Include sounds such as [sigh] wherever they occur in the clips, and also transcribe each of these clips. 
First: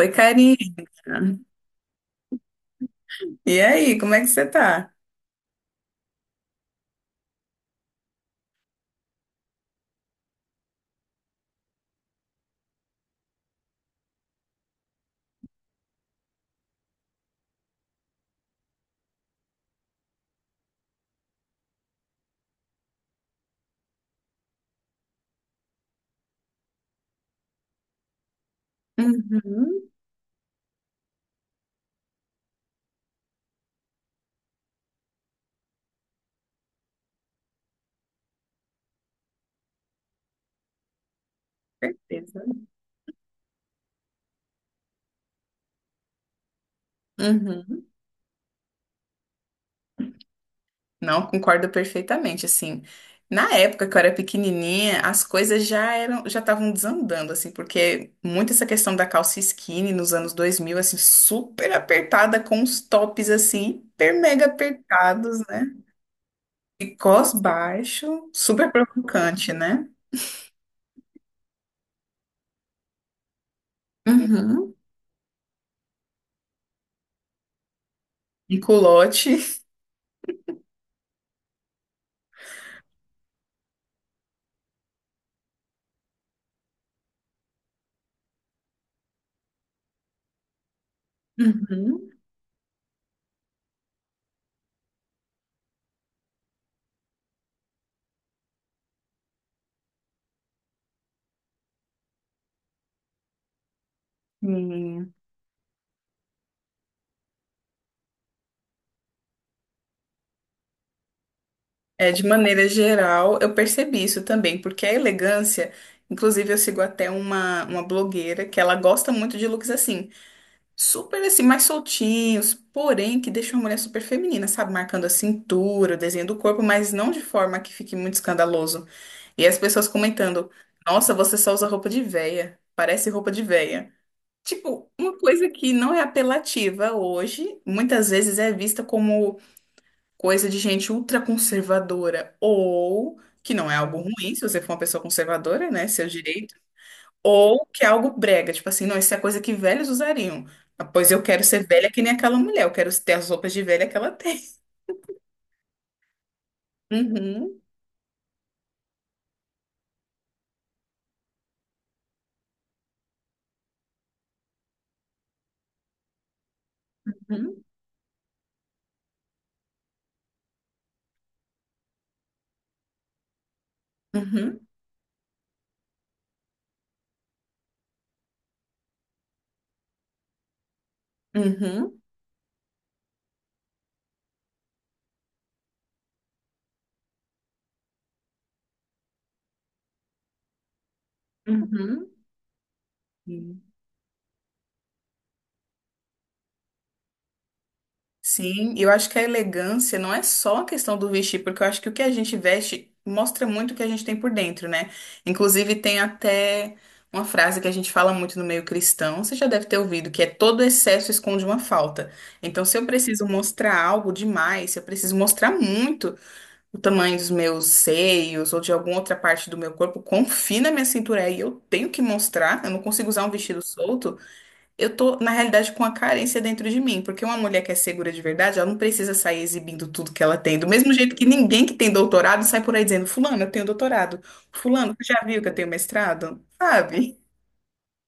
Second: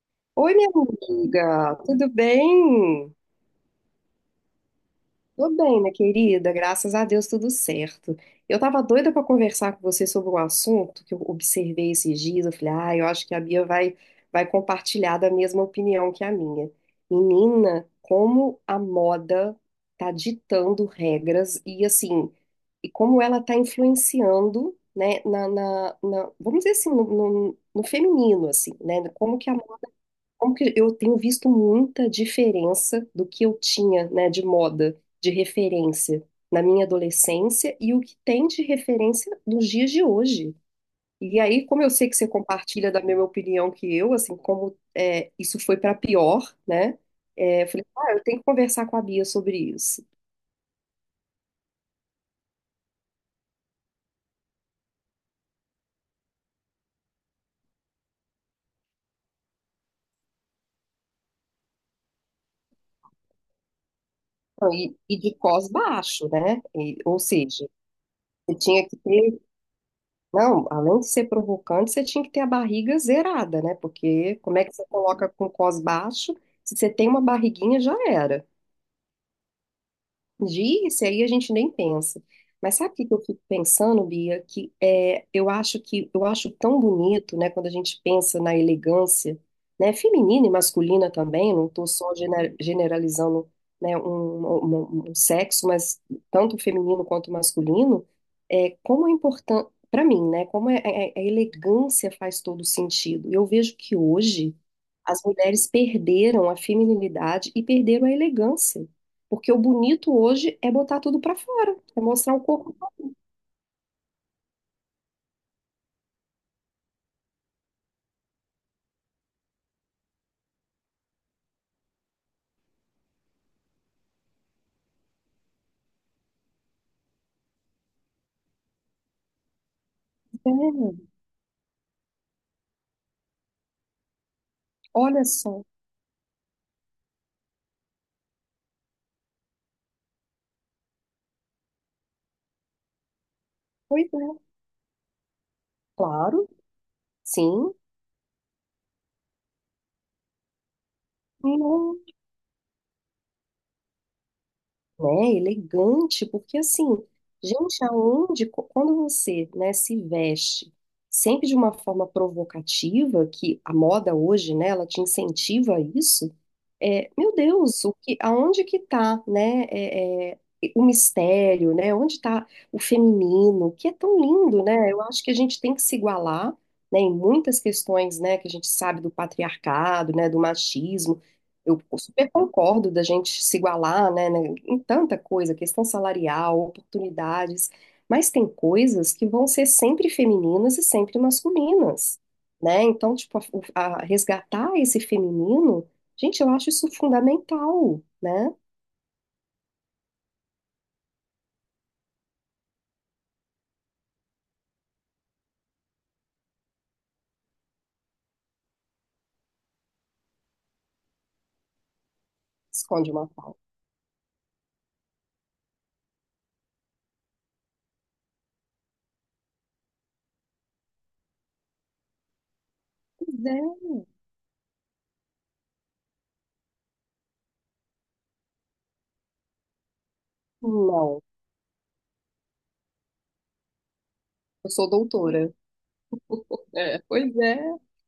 Oi, Oi, minha Karina. amiga, tudo bem? E aí, como é que você tá? Tô bem, minha querida, graças a Deus tudo certo. Eu tava doida pra conversar com você sobre um assunto que eu observei esses dias. Eu falei, ah, eu acho que a Bia vai compartilhar da mesma opinião que a minha. Menina, como a moda tá ditando regras e assim, e como ela tá influenciando, né, na vamos dizer assim, no feminino, assim, né? Uhum, Como que eu tenho visto muita diferença do que eu tinha, né, de moda, de referência na minha adolescência e o que tem de referência nos dias de hoje. E aí, como eu sei que você certeza. compartilha da mesma opinião que eu, assim, como é, isso foi para pior, né? É, eu falei, Uhum. ah, eu tenho que conversar com a Bia sobre isso. Não, concordo perfeitamente, assim. Na época que eu era pequenininha, as coisas já eram, já estavam desandando, assim, porque muito essa questão da calça skinny nos anos 2000 assim, super apertada, com os tops, assim, hiper mega Então, e de apertados, né? cós baixo, né? E Ou cós seja, baixo, você super tinha que ter provocante, né? Não, além de ser provocante, você tinha que ter a barriga zerada, né? Porque como é que Uhum. você coloca com cos baixo? Se você tem uma barriguinha, já era. Um culote. Disse, aí a gente nem pensa. Mas sabe o que que eu fico pensando, Bia? Que é, eu acho tão bonito, né, quando a gente pensa na elegância, né, feminina e masculina também, não estou Uhum. só generalizando, né, um sexo, mas tanto feminino quanto masculino, é como é importante para mim, né? Como é, a elegância faz todo sentido. Eu vejo que hoje as mulheres perderam a feminilidade e perderam a elegância. Porque o bonito hoje é botar tudo pra fora, é É, de mostrar o maneira corpo. geral, eu percebi isso também, porque a elegância, inclusive eu sigo até uma blogueira que ela gosta muito de looks assim, super assim, mais soltinhos, porém que deixam a mulher super feminina, sabe? Marcando a cintura, o desenho do corpo, mas não de forma que fique muito escandaloso. E as pessoas comentando, É, nossa, você só usa roupa de véia, parece roupa de véia. Tipo, uma olha coisa só. que não é apelativa hoje, muitas vezes é vista como coisa de gente ultraconservadora, ou que não é algo Pois é, ruim se você for uma pessoa conservadora, né, seu claro, direito, ou sim. que é algo brega, tipo assim, não, isso é coisa que velhos usariam. Ah, pois eu quero ser velha que nem aquela mulher, eu quero ter as roupas de velha que ela tem. Né, elegante, porque assim, Uhum, gente, aonde, quando você, né, se veste sempre de uma forma provocativa, que a moda hoje, né, ela te incentiva a isso, é, meu uhum, Deus, o que, aonde que tá, né, o mistério, né, onde tá o feminino, que é tão uhum, lindo, né, eu acho que a gente tem que se igualar, né, em muitas questões, né, que a gente sabe do patriarcado, né, do machismo, eu super concordo da gente se igualar, né, em tanta coisa, questão salarial, oportunidades, mas tem coisas que vão ser sempre femininas e sempre uhum, masculinas, né? Então, tipo, uhum. Resgatar esse feminino, gente, eu acho isso fundamental, né? Sim, eu acho que a elegância não é só a questão do vestir, porque eu acho que o que a gente veste mostra muito o que a gente tem por dentro, né? Inclusive, tem até uma frase que a gente fala muito no meio cristão, você já deve ter ouvido, que é todo excesso esconde uma falta. Então, se eu Esconde preciso uma pauta. mostrar algo demais, se eu preciso mostrar muito o tamanho dos meus seios ou de alguma outra parte do meu corpo, confina minha cintura aí, eu tenho que mostrar, eu não consigo usar um Pois é. vestido solto. Eu tô, na realidade, com a carência dentro de mim, porque uma mulher que é segura de verdade, ela não precisa sair exibindo tudo que ela tem. Do mesmo jeito Não, que ninguém que tem doutorado sai por aí dizendo, fulano, eu tenho doutorado. eu sou Fulano, você já viu que doutora. eu tenho mestrado? É, Sabe? pois é,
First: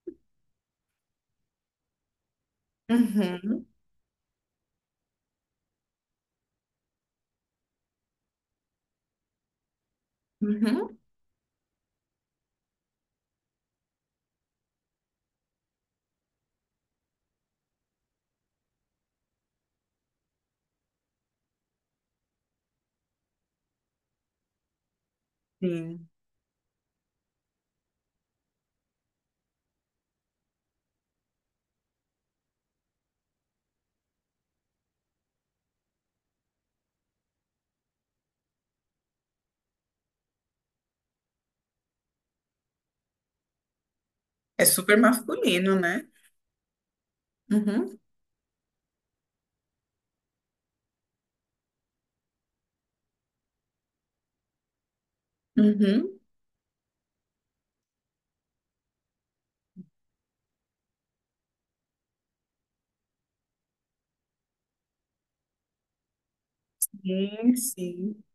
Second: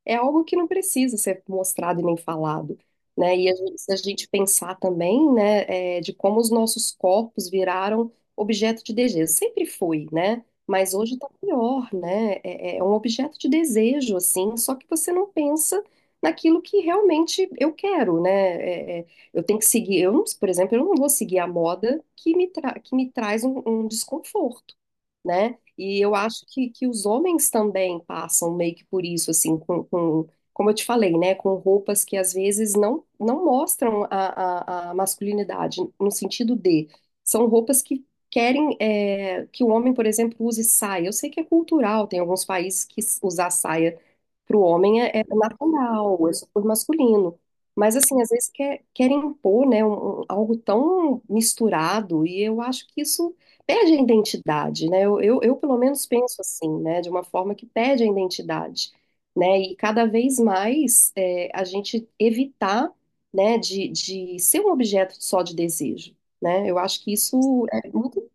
é algo que não precisa ser mostrado e nem falado, né? Uhum, Se a gente pensar também, né, é, de como os nossos corpos viraram objeto de desejo, sempre foi, né? Mas uhum, hoje tá pior, né? É é um objeto de desejo, assim, só que você não pensa naquilo que realmente eu quero, né? É, é, eu tenho que seguir, eu, não- por exemplo, eu não vou seguir a moda que me traz um desconforto, né? E sim. eu acho que os homens também passam meio que por isso, assim, como eu te falei, né? Com roupas que às vezes não mostram a masculinidade, no sentido de, são roupas que querem é, que o homem, por exemplo, use saia. Eu sei que é cultural, tem alguns países que usar saia para o É super homem é, é masculino, né? natural, é super masculino. Mas, Uhum, assim, às vezes querem impor, né, algo tão misturado, e eu acho que isso pede a identidade, né? Eu, pelo menos uhum. penso assim, né? De uma forma que pede a identidade, né? E cada vez mais é, a gente evitar, né? De ser um objeto só de desejo, né? Eu acho que isso Sim, é sim. muito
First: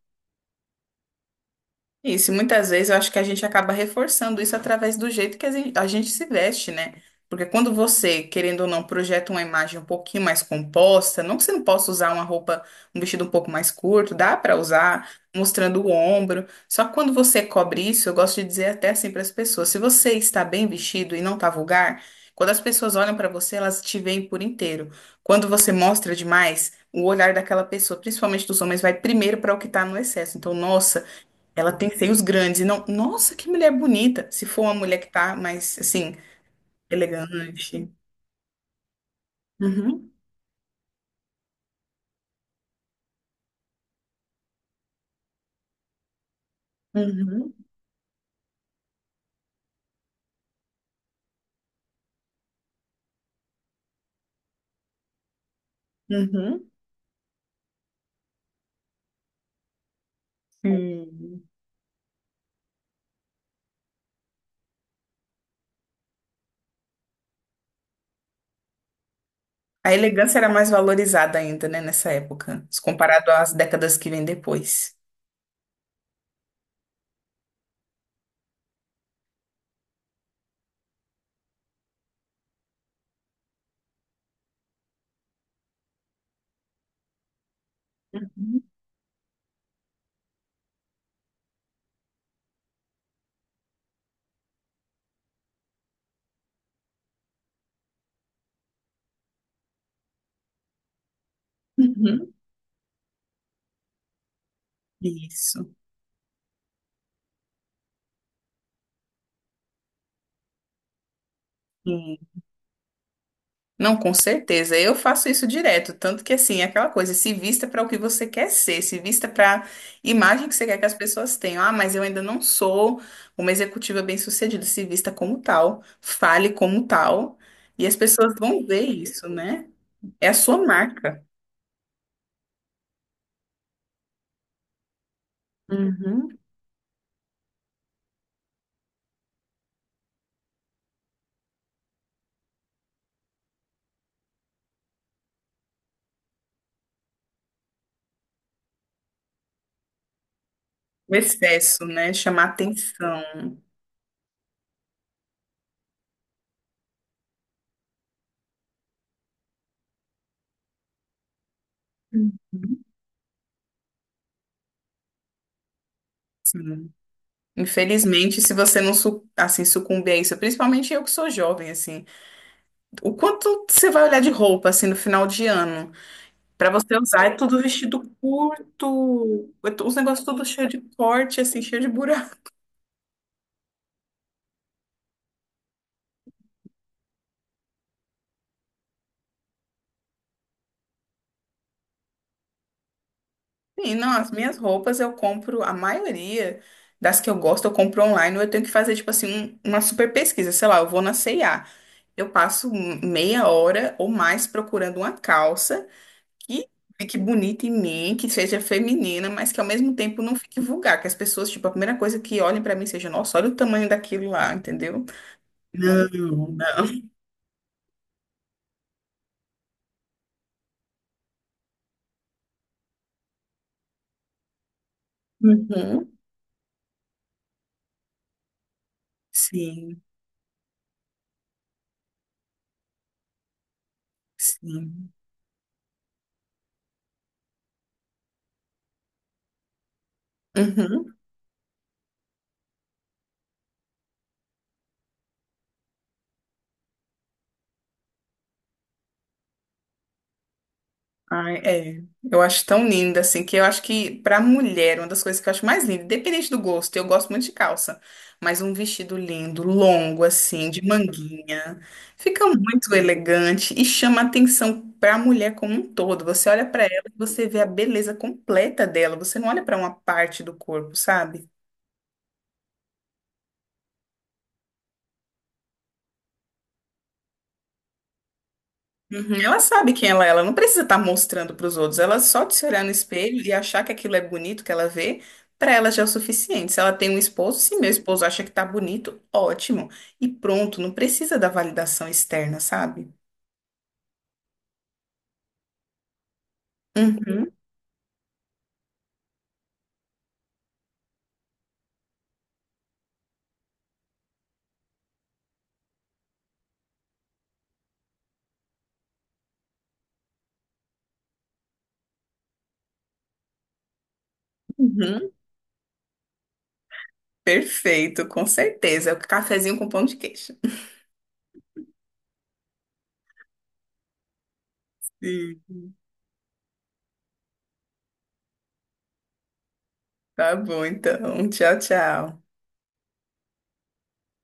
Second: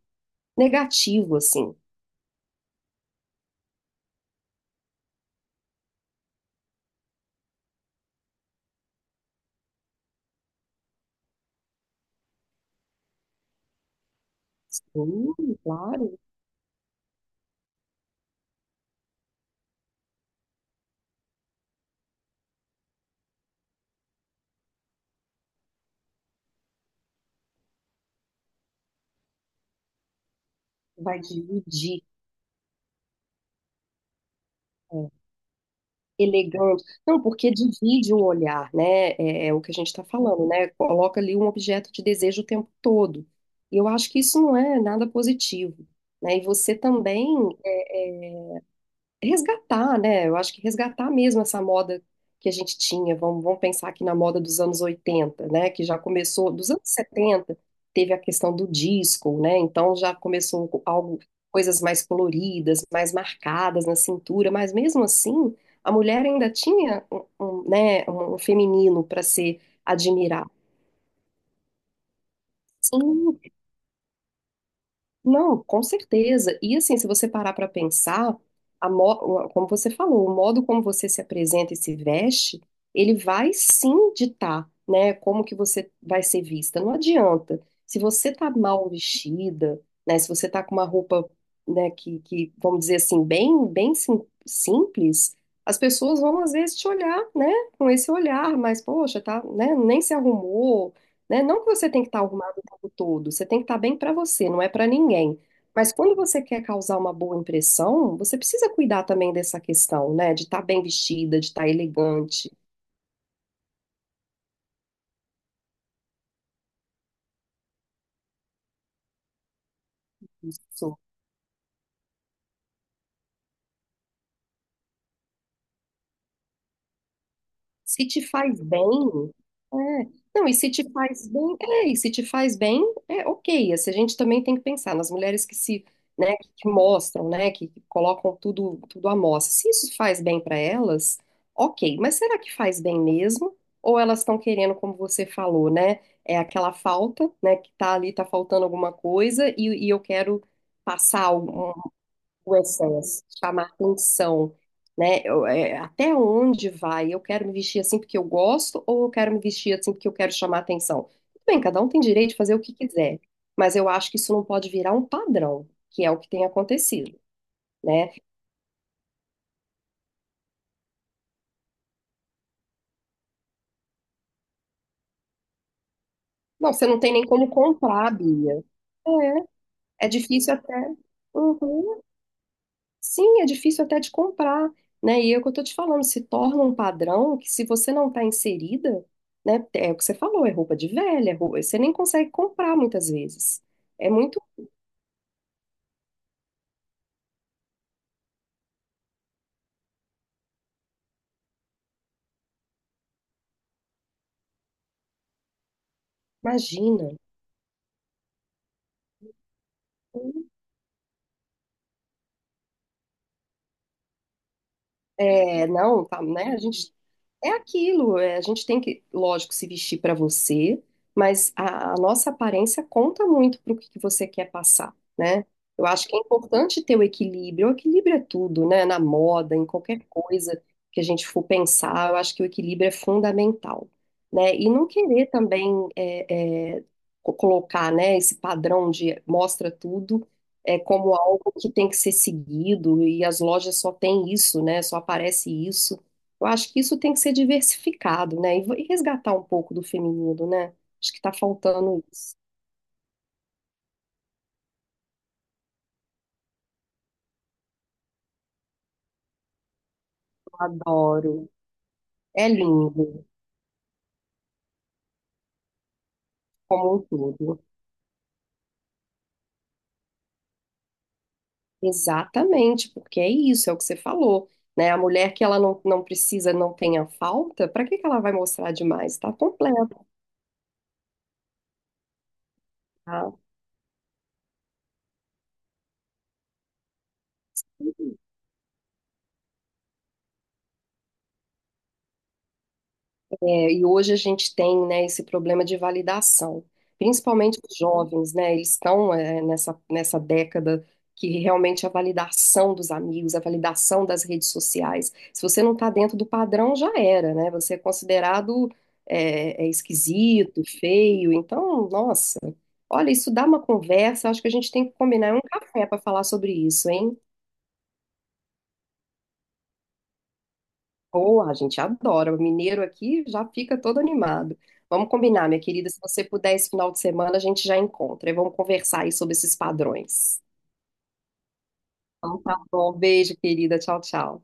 negativo, assim. Isso, e muitas vezes eu acho que a gente acaba reforçando isso através do jeito que a gente se veste, né? Porque quando você, querendo ou não, projeta uma imagem um pouquinho mais composta, não que você não possa usar uma roupa, um vestido um pouco mais curto, dá pra usar, Sim, mostrando o claro, ombro. Só que quando você cobre isso, eu gosto de dizer até assim para as pessoas, se você está bem vestido e não tá vulgar, quando as pessoas olham pra você, elas te veem por inteiro. Quando você mostra demais, o olhar daquela pessoa, principalmente dos homens, vai primeiro pra o que tá no excesso. Então, nossa, vai ela tem dividir. seios grandes e não. Nossa, que mulher bonita! Se for uma mulher que tá mais, assim, Elegante. Não, porque elegante. divide o olhar, né? É, é o que a gente está Uhum, falando, né? Coloca ali um objeto de desejo o tempo todo. E eu acho que isso não é nada positivo, né? E você também uhum, resgatar, né? Eu acho que resgatar mesmo essa moda que a gente tinha. Vamos pensar aqui na moda dos anos 80, né? Que já começou, uhum. dos anos 70 teve a questão do disco, né? Então já começou algo, Sim. coisas mais coloridas, mais marcadas na cintura, mas mesmo assim, a mulher ainda tinha um, né, um feminino para ser A elegância era admirada. mais valorizada ainda, né, nessa época, se comparado Sim, às décadas que vêm depois. não, com certeza. E assim, se você parar para pensar, como você falou, o modo como você se apresenta e se veste, ele vai sim ditar, né, como que você vai ser vista. Não adianta. Se você tá Uhum. mal vestida, né, se você tá com uma roupa, né, que vamos dizer assim, bem, simples, as pessoas vão às vezes te olhar, né, com esse olhar, mas poxa, tá, né, nem se arrumou, né? Não que você tem que estar Uhum. arrumado o tempo todo, você tem que estar bem para você, não é para ninguém. Isso. Mas quando você quer causar uma boa impressão, você precisa cuidar também dessa questão, né? De estar bem vestida, de estar elegante. Não, com certeza. Eu faço isso direto, tanto que assim, é aquela coisa, se vista para o que você quer ser, se vista para a imagem que você quer que as Isso. pessoas tenham. Ah, mas eu ainda não sou uma executiva bem-sucedida, se vista como tal, fale como tal, e as Se te pessoas faz vão ver isso, bem, né? é. É a Não, sua marca. E se te faz bem, é ok. Assim, a gente também tem que pensar nas mulheres que se, né, Uhum. que mostram, né, que colocam tudo, tudo à mostra. Se isso faz bem para elas, ok. Mas será que faz bem mesmo? Ou elas estão querendo, como você falou, né, é aquela falta, né, que tá ali, tá faltando alguma coisa e eu quero O passar excesso, né? Chamar o atenção. excesso, chamar atenção, né? Eu, é, até onde vai? Eu quero me vestir assim porque eu gosto ou eu quero me vestir assim porque eu quero chamar atenção? Tudo bem, cada um tem direito Uhum. de fazer o que quiser, mas eu acho que isso não pode virar um padrão, que é o que tem Sim. acontecido, né? Infelizmente, se você não assim sucumbir a isso, principalmente eu que sou jovem, assim, o quanto você vai olhar de roupa assim no final de ano? Pra Não, você você não tem usar, nem é como tudo vestido comprar, Bia. curto, os É, é negócios tudo difícil cheio até. de corte, assim, cheio de Uhum. buraco. [laughs] Sim, é difícil até de comprar, né? E é o que eu tô te falando, se torna um padrão que se você não tá inserida, né? É o que você falou, é roupa de velha, é roupa, você nem consegue comprar muitas vezes. E não, É as muito, minhas roupas eu compro, a maioria das que eu gosto, eu compro online, ou eu tenho que fazer, tipo assim, uma super pesquisa, sei lá, eu vou na C&A, eu passo um, meia hora ou mais procurando uma calça que imagina. fique bonita em mim, que seja feminina, mas que ao mesmo tempo não fique vulgar, que as pessoas, tipo, a primeira coisa que olhem pra mim seja, nossa, olha o tamanho daquilo lá, entendeu? É, não, Não, tá, né? A gente. não. É aquilo, é, a gente tem que, lógico, se vestir para você, mas a nossa aparência conta muito para o que que você quer passar, né? Eu acho que Uhum. é importante ter o equilíbrio. O equilíbrio é tudo, né? Na moda, em qualquer Sim. coisa que a gente for pensar, eu acho que o equilíbrio é fundamental, né? E não Sim. querer também colocar, né, esse padrão de mostra tudo é como Uhum. algo que tem que ser seguido e as lojas só têm isso, né? Só aparece isso. Eu acho que isso tem que ser diversificado, né? E e resgatar um pouco do feminino, né? Acho que tá Ai, é. faltando isso. Eu acho tão linda, assim, que eu acho que pra mulher, uma das coisas que eu acho mais linda, independente do gosto, eu gosto muito de calça, mas um vestido lindo, longo, Eu assim, de adoro. manguinha, fica É muito lindo, elegante e chama atenção pra mulher como um todo. Você olha pra como um ela e você vê todo. a beleza completa dela, você não olha pra uma parte do corpo, sabe? Exatamente, porque é isso, é o que você falou, né? A mulher que ela não, não precisa, não tenha falta, para que que ela vai mostrar demais? Tá Uhum, ela sabe completa. quem ela é, ela não precisa estar mostrando para os outros, ela só de se olhar no espelho e achar que aquilo é bonito que ela vê, para ela já é o suficiente. Se ela tem um esposo, se meu esposo acha que tá bonito, ótimo. E pronto, não precisa da validação externa, sabe? É, e hoje a gente tem, né, esse problema de validação, Uhum, principalmente os jovens, né, eles estão, é, nessa década que realmente a validação dos amigos, a validação das redes sociais, se você não está dentro do padrão, já era, né, você é considerado, é, é esquisito, feio, então, nossa, olha, isso dá uma conversa, acho que a gente tem que combinar uhum. é um café para falar sobre isso, hein? Perfeito, com certeza. É o cafezinho com pão de queijo. Ou a gente adora. O mineiro aqui já fica todo animado. Vamos combinar, minha Sim. querida. Se você puder, esse final de semana a gente já encontra. E vamos conversar aí sobre esses padrões. Tá bom, então. Tchau, Então tchau. tá bom. Beijo, querida. Tchau, tchau.